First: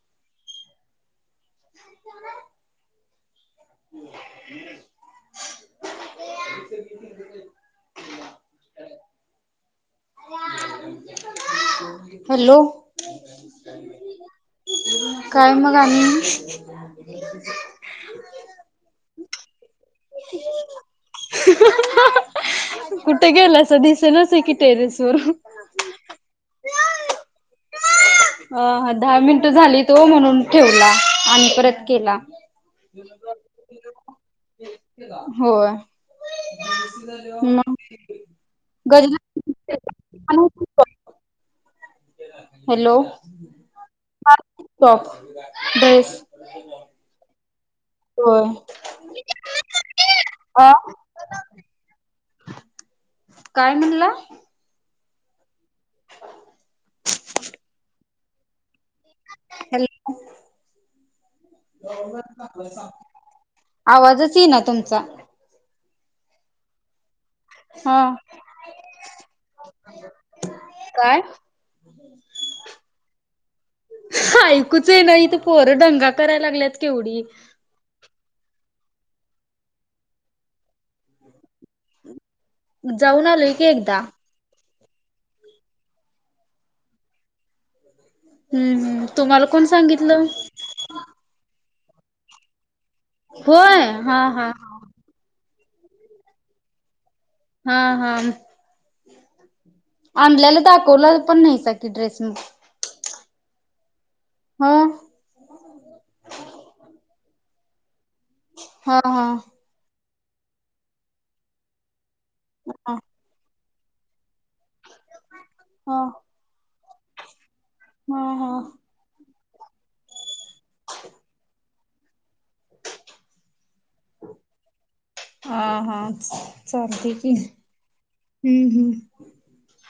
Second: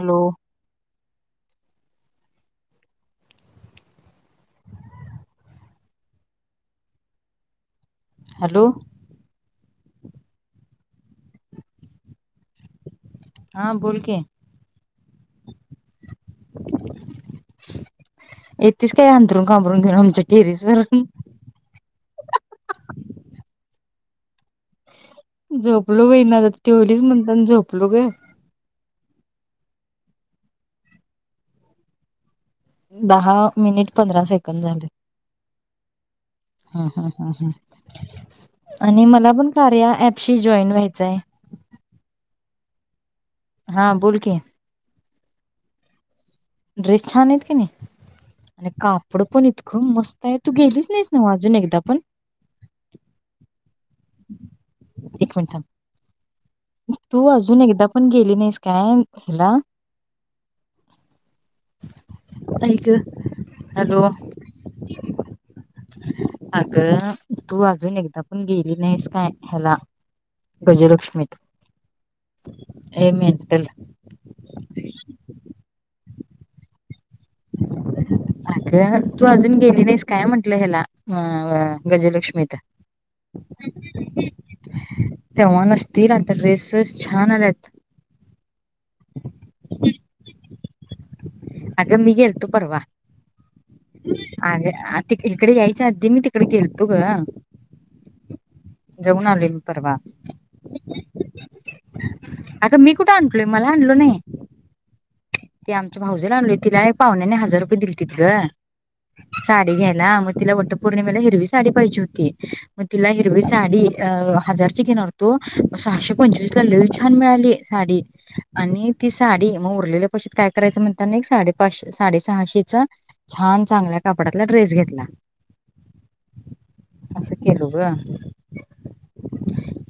Hello [unintelligible] hello hello हा बोल की काय मग आणि येतेस काय अंतरून कांबरून घेऊन आमच्या टेरिस वर कुठे गेलासा दिसेनासा कि झोपलो बई ना ठेवलीस म्हणतान झोप बघुया अ दहा मिनिटं झालीत ओ म्हणून ठेवला आणि परत केला दहा मिनिट पंधरा सेकंड झाले होय ह ह ह मग आणि गजला मला पण कार्य ॲपशी जॉईन व्हायचंय हॅलो हा बोल की टॉप ड्रेस ड्रेस छानेत कि नाही होय आणि कापडं पण इतकं मस्त आहे तू अ गेलीच नाहीस ना अजून एकदा पण काय म्हणला का एक मिनिट थांब तू अजून एकदा पण गेली नाहीस काय हिला हॅलो आई गं हॅलो आवाजच येईना तुमचा अगं तू अजून हा एकदा पण गे लीस काय हेला काय ए मेंटल ऐकूच येइना इथं पोर दंगा कराय लागल्यात केवढी [unintelligible] तू अजून गेली नाहीस काय म्हटलं हेला हा होय गजलक्ष्मी जाऊन आलोय की एकदा तेव्हा नसतील आता ड्रेसेस छान आल्यात हम्म हम्म तुम्हाला कोण सांगितलं आग मी गेलतो परवा. व्हय हा हा. च्या आधी मी तिकड गेलतो ग. हा हा. जाऊन आले मी. परवा आणल्याल दाखवला पण नाहीसा की ड्रेस म. कुठ आणलोय मला आणलो नाही? म ते आमच्या भावजला आणलोय तिला एक पाहुण्यानी हजार रुपय दिल. तीत गं ह हा हा साडी घ्याय. ला म तिला वट्टपौर्णिमेला हिरवी साडी पाहिजे हो ती म ह तीला हरवी सा साडी अ. हजारची घेणार व्हतो म ह सहाशे पंचवीसला लई छा छान मिळाली. साडी ह आणि तीस साडी म उरलेल. पैशात काय करायचं म्हणतान एक साडे पाचशे, साडे सहाशे तेचा छान चांगल्या कापडातला ड्रेस घेतला. हा हा हा चालते अस की केलो ग हम्म हम्म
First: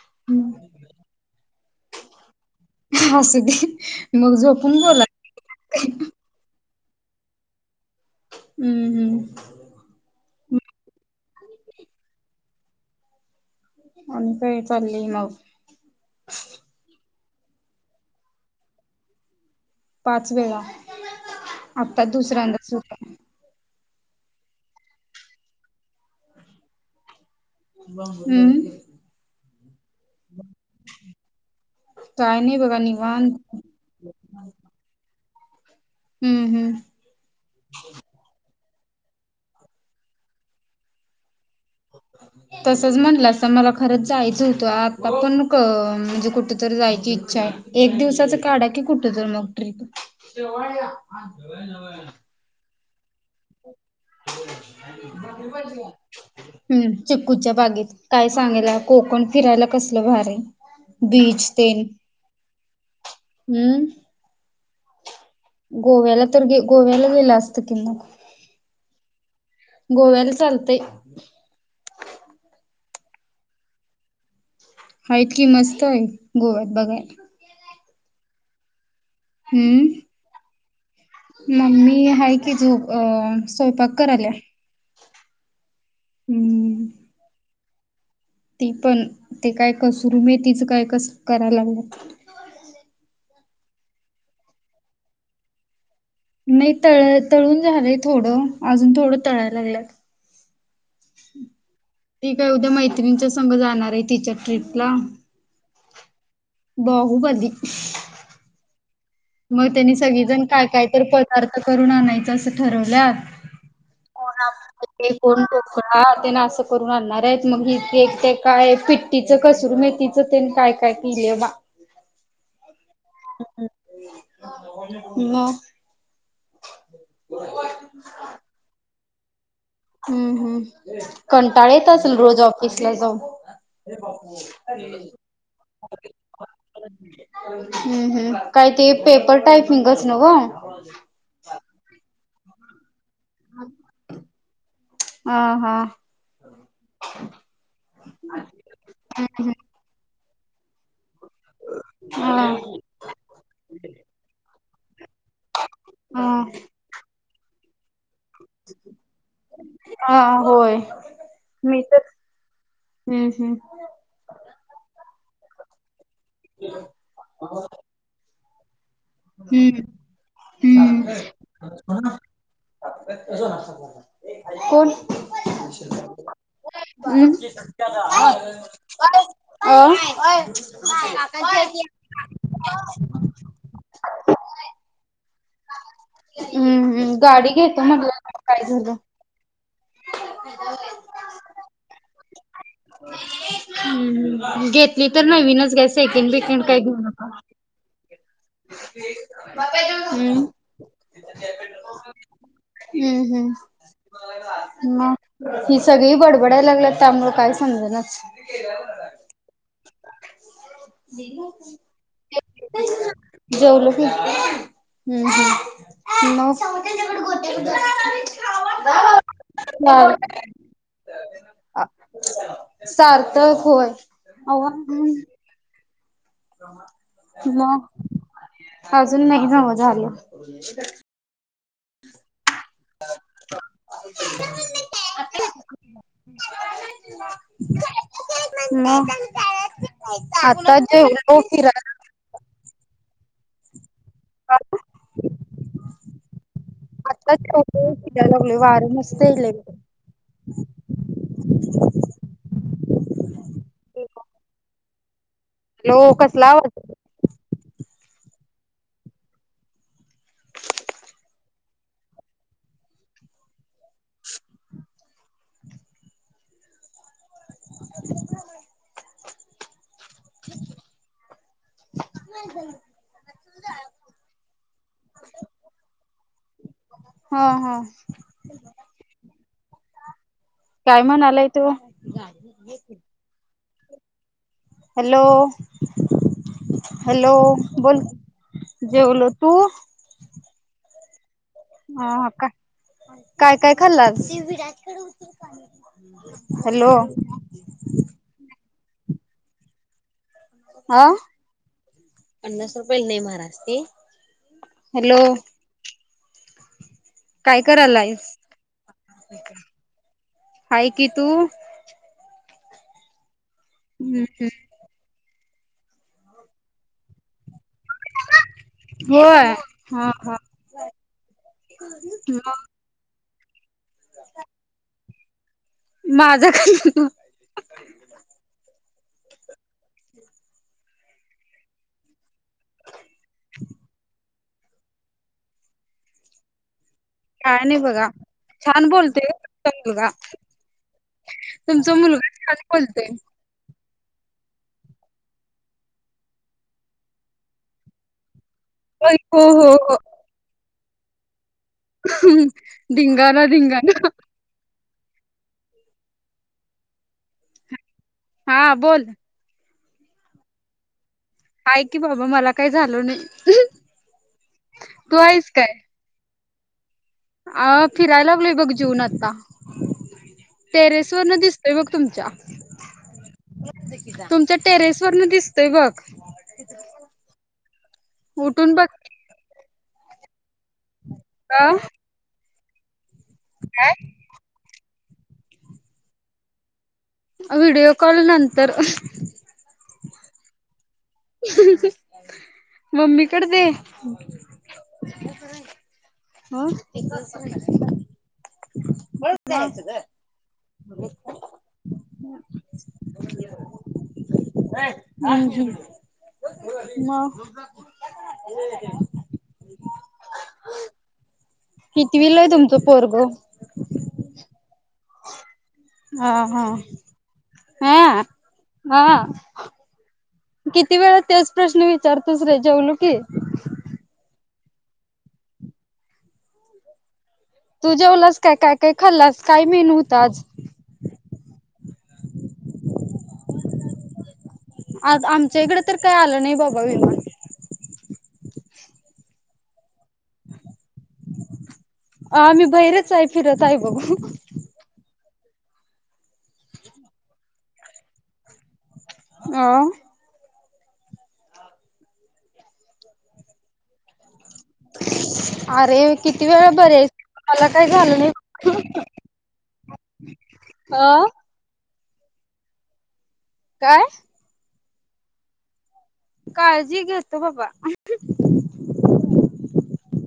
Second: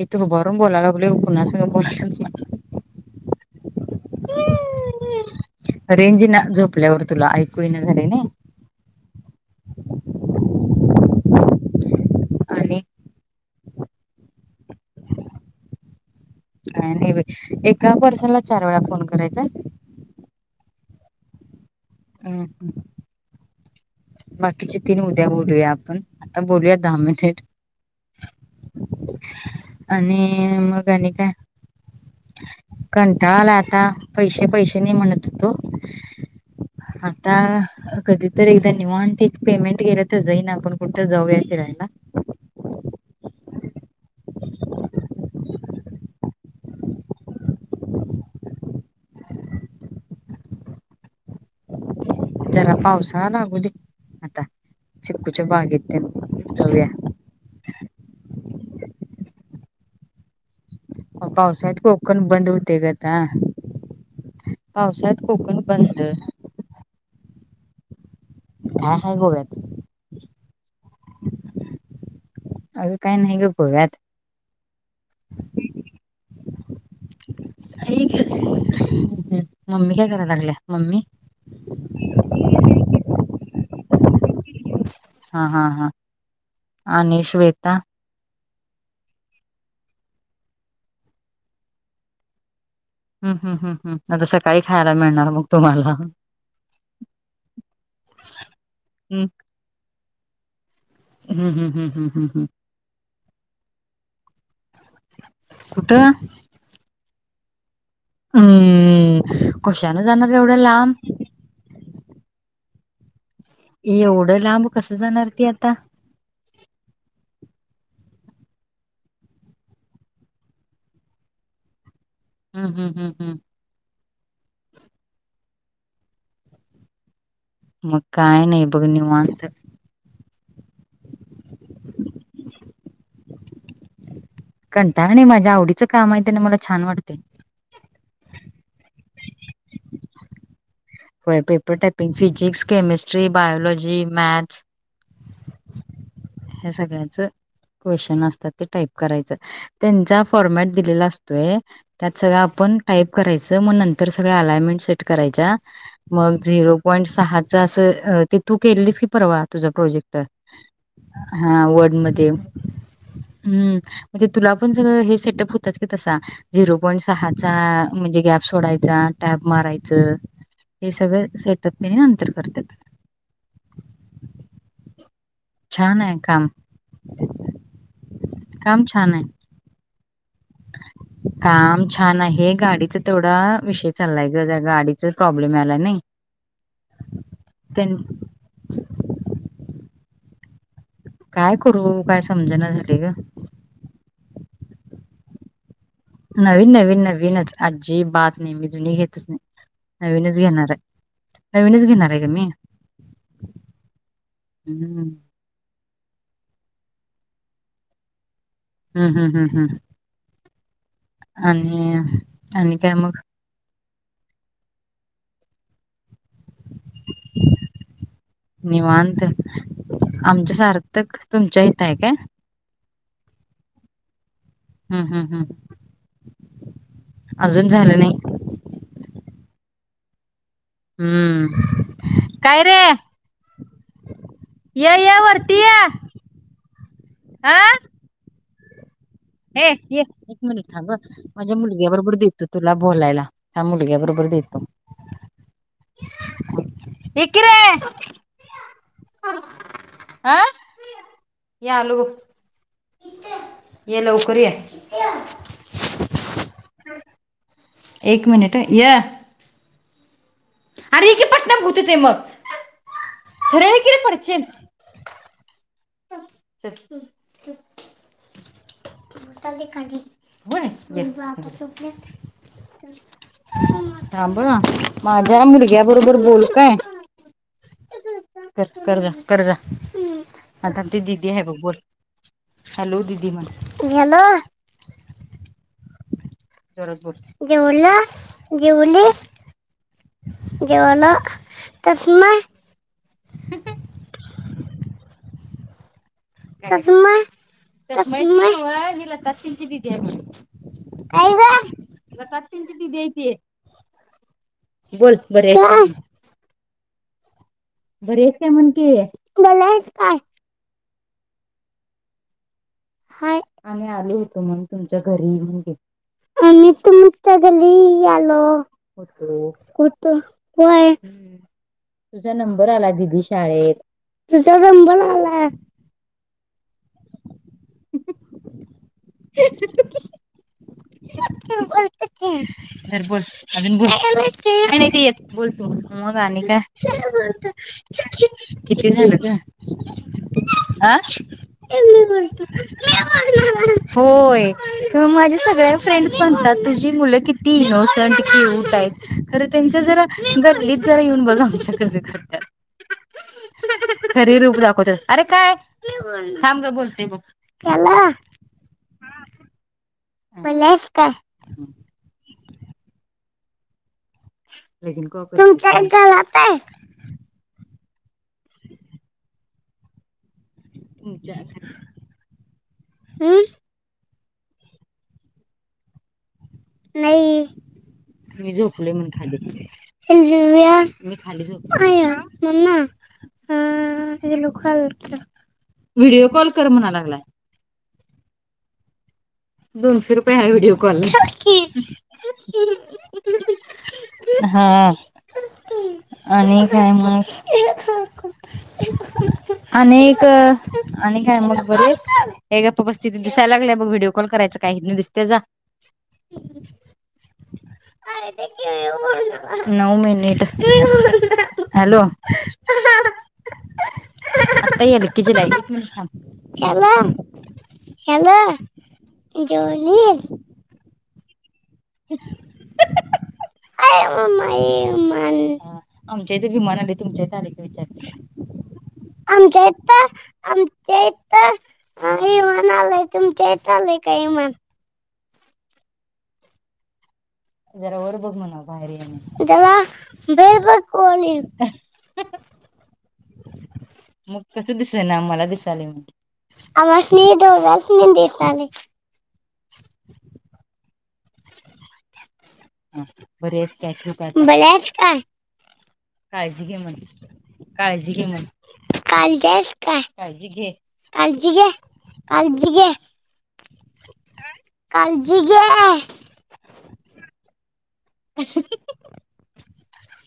इथ हुबारून बोलाय लागलोय कोणासंग बोलाल्यास म्हण असू दे मग झोपून बोला. ना झोपल्यावर तुला ऐकू येणात. हम्म हम्म आणि आणि काय च? चाललय म. काय नाही बाई, एका पर्सनला चार वेळा फोन करायचा. पाच वेळा आता दुसऱ्यांदाच होता. बाकीचे तीन उद्या बोलूया आपण आता बोलूया दहा मिनिट हम्म. आणि मग आणि काय? काय नाही बघा निवांत कंटाळा आलय आता पैसे पैसे नाई म्हणून म्हणत व्हतो. हम्म हम्म आता कधीतरी एकदा निवांत एक पेमेंट केलं तर जाई ना आपण कुठं जाऊया फिरायला तसच म्हणलं अस मला खरंच जायचं होतं आता पण म्हणजे कुठ तरी? जायची इच्छा आहे एक दिवसाच [unintelligible] काढा कि कुठ तर मग ट्रीप? [inaudible] जरा पावसाळा लागूदे [unintelligible] ते जाऊया हम्म चिक्कूच्या बागेत काय सांगायला कोकण फिरायला कसलं भार आहे हो पावसात कोकण बंद होते आता हम्म [inaudible] पावसात कोकण बंद गोव्याला तर गे गोव्याला [unintelligible] हा हाय गोव्यात गोव्याला चालतय अग काही नाही ग गोव्यात आहेत की मस्त आहे गोव्यात बघायला ऐकच [inaudible] हम हम्म मम्मी काय कराय लागल्या? मम्मी मम्मी आहे की झोप अ स्वयंपाक कराल्या हा हा हा आणि श्वेता ती पण ते काय? कसूर मेथी तीच काय? कस? कराय लागल्या. हम्म हम् हम् हम आता सकाळी खायला मिळणार मग तुम्हाला नाही तळ तळून झालंय थोडं अजून थोडं तळायला लागलंत हम्म, हम्म, हम्म, हम्म, हम्म, ती हम्म. काय? उद्या मैत्रिणीच्या संग जाणार आहे टीचर ट्रीपला कुठं बाहु उबंदी [inaudible] हंम् मग त्यांनी सगळीजण काय? काय? तर पदार्थ करून आणायचं. असं ठरवल्यात कोण एवढं लांब कसं आप्पे? जाणार कोण ती आता ढोकळा? ते ना असं. करून आणणार आहेत मग ते काय पिट्टीच कसूरी मेथीच ते काय काय केली बा हम् हम् [unintelligible] [inaudible] मग काय नाही बघ निवा निवांत हम्म हम् कंटाळा येत असेल रोज ऑफिसला जाऊन कंटाळा नाही माझ्या आवडीचं काम आहे त्याने मला छान वाटते [unintelligible] हम्म हम् काय ते पेपर टायपिंगच नव्हं होय paper typing physics chemistry biology maths हा हा. ह सगळ्याच क्वेशन असतात ते टाईप करायच हम्म त्यांचा फॉरमॅट दिलेला असतो त्यात सगळ हा आपण टाइप करायचं मग नंतर सगळ अलायमेंट सेट करायचा हा मग झिरो पॉईंट सहा असं [unintelligible] ते तू केलीस की परवा तुझ प्रोजेक्ट हा होय. हा मी वर्ड तर मध्ये हम्म हम्म म्हणजे तुला पण सगळ सेटप होतच तसा झीरो पाँईंट सहा चा म्हणजे गॅप [unintelligible] टॅब हम्म मारायचं हे हम्म सगळं सेटअप मी नंतर करते काम छान आहे [unintelligible] काम छान आहे गाडीच तेवडा विषय चालाय ग गाडीचं हम्मम् गाडी घेतो त्यां म्हटलं काय झालं [unintelligible] काय करू काय समजणा झालय ग हम्म घेतली तर नवीनच सेकेंड बिकेंड नवीन काय घेऊ नवीन नका नवीनच आजी बात नाही मी जुनी घेतच नाही नवीनच घेणार आहे नवीनच घेणार आहे का मी हम्म [unintelligible] सगळी बडबडायला लागल्यात त्यामुळे काही समजनाच हम्म हम्म हम्म हम्म [inaudible] आणि आणि काय मग जेवलो हम्म हम्म मग [unintelligible] आमच चाल सार्थक तुमच्या इथं हाय काय? सार्थक होय. आव्वा! हम्म हम्म हम्म अजून झालं नाही मग अजून नाही नव झालं. [unintelligible] हम्म काय रे, य य वरती ये अं [unintelligible] हे ये एक मिनिट आता थांब ह जेवलो माझ्या मुलग्या फिरायला बरोबर देतो, तुला बोलायला. थांब मुलग्या बरोबर बर देतो ऐ आता कि रे जेवलो फिरायला लागलोय वार मस्त येलय. अं यालो ये लवकर ये. हॅलो, कसला आवाज एक मिनिट ह ये, आरे, ये की पटण भूत येतय मग. सरळ ये कि रे पडचील. चल. व्हय, थांब. माझ्या मुलग्या बरोबर बोल काय? हा हा कर कर जा, कर जा, हम्म आता ती काय दिदी हाय म्हणालाय बघ तो बोल हॅलो दिदी म्हण, हॅलो हॅलो जेवलास हॅलो बोल बोल जेवलास, जेवलीस. जेवलो जेवलो. हा हा, चष्मा का? काय, काय खाल्लास? [unintelligible] [unintelligible] काय हॅलो ग लता आत्तीची दिदी हा हाय ती बोल हॅलो बरी हायस, का? काय बरी करायलायस? आहेस काय म्हण कि, बरी आहेस काय? हाय की तू, हाय, आणि आलो हम्म होतो, हम्म मग तुमच्यात घरी येऊन गेलतो आम्ही तुम्हच्या घरी आलो होय होतो हा होतो हा व्हय तुझा मग नंबर आला दिदीश शाळेेत तुझ्या नंबर आला हा माझा ख [unintelligible] [unintelligible] बोलते धर बोल अजून बोल आणि ते येत बोलत मग आणि काय काय नाही बघा छान किती झाल बोलतोय ग तुमचा मुलगा अ दे मी बोलतो मी खुलतेय बोलणार. होय माझ्या सगळ्या फ्रेंड्स म्हणतात तुझी मुलं किती इनोसंट क्यू क्युटआहेत होय हो खर हो त्याच जरा गर्लि जरा येऊन बघा ह् धिंगाणा धिंगणा खरे रूप दाखवतात अरे काय मी बोलणार थांब जरा बोलते बघ केला हा बोल पलास काय आहे की बाबा मला काही झाल नाही लगीण तू कव्हा आहेस काय करत्यास [unintelligible] तेस अ फिरायला लागलोय बघ जेवून आता टेरेस वरन दिसतय हम् बघ तुमच्या तुमच्या टेरेस वरन दिसतय बघ नाही मी उठून बघ झोपले म्हण खाली [unintelligible] मी खाली अ झोप मम्मा [unintelligible] काय आ व्हिडिओ कॉल कर म्हणाला व्हिडिओ कॉल नंतर दोनशे रुपये आहे व्हिडीओ कॉल मम्मीकडे दे हा आणि काय मग आणि एक [unintelligible] आणि काय मग बरी आहेस? ए गप बस तिथ दिसाय लागलीया बग व्हिडिओ. कॉल करायच काय हितन दिसतय जा, हम्म हम्म मग नऊ मिनिट. हॅलो कितवीला आहे तुमच पोरग? केजीला हायत हा की हा. मन थांब हा हॅलो हा जेवलीस किती वेळ तेच प्रश्न विचारतोस रे जेवलो की. अरे मम्मा हा आमच्या इथ विमान आले तुमच्या च्या हित आलंय का तू विचार, जेवलास काय काय काय खाल्लास आमच्या काय हित मेनू होता आज? आमच्या हित हा इमान आलंय. तुमच्या इथं आलंय का विमान? आज आमच्या इकडे तर काय आलं नाही बाबा विमान. जरा वर बघ म्हणाव बाहेर येऊन, जला बाहेर बघ बाहेर वर येऊन आम्ही बाहेरच आहे, फिरत आहे बघ मग कसं दिसेना मला आम्हासनी दोघासनी दिसालय. अ ह बरी आहेस काय? ठेवू काय? बरी हायस काय? अरे किती काळजी वेळा घे म्हण, बरी आहेस मला काय काळजी झालं घे नाही. म्हण. कालजी हाईस काय? काळजी घे, अ कालजी घे. कालजी घे. काय? कालजी घे. काळजी घेतो बाबा. [unintelligible]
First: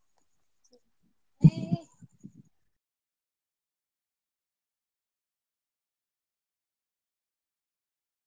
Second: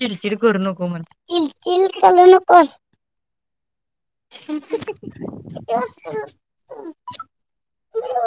चिडचिड करू नको मण. चिडचिड कलू नकोस. [unintelligible]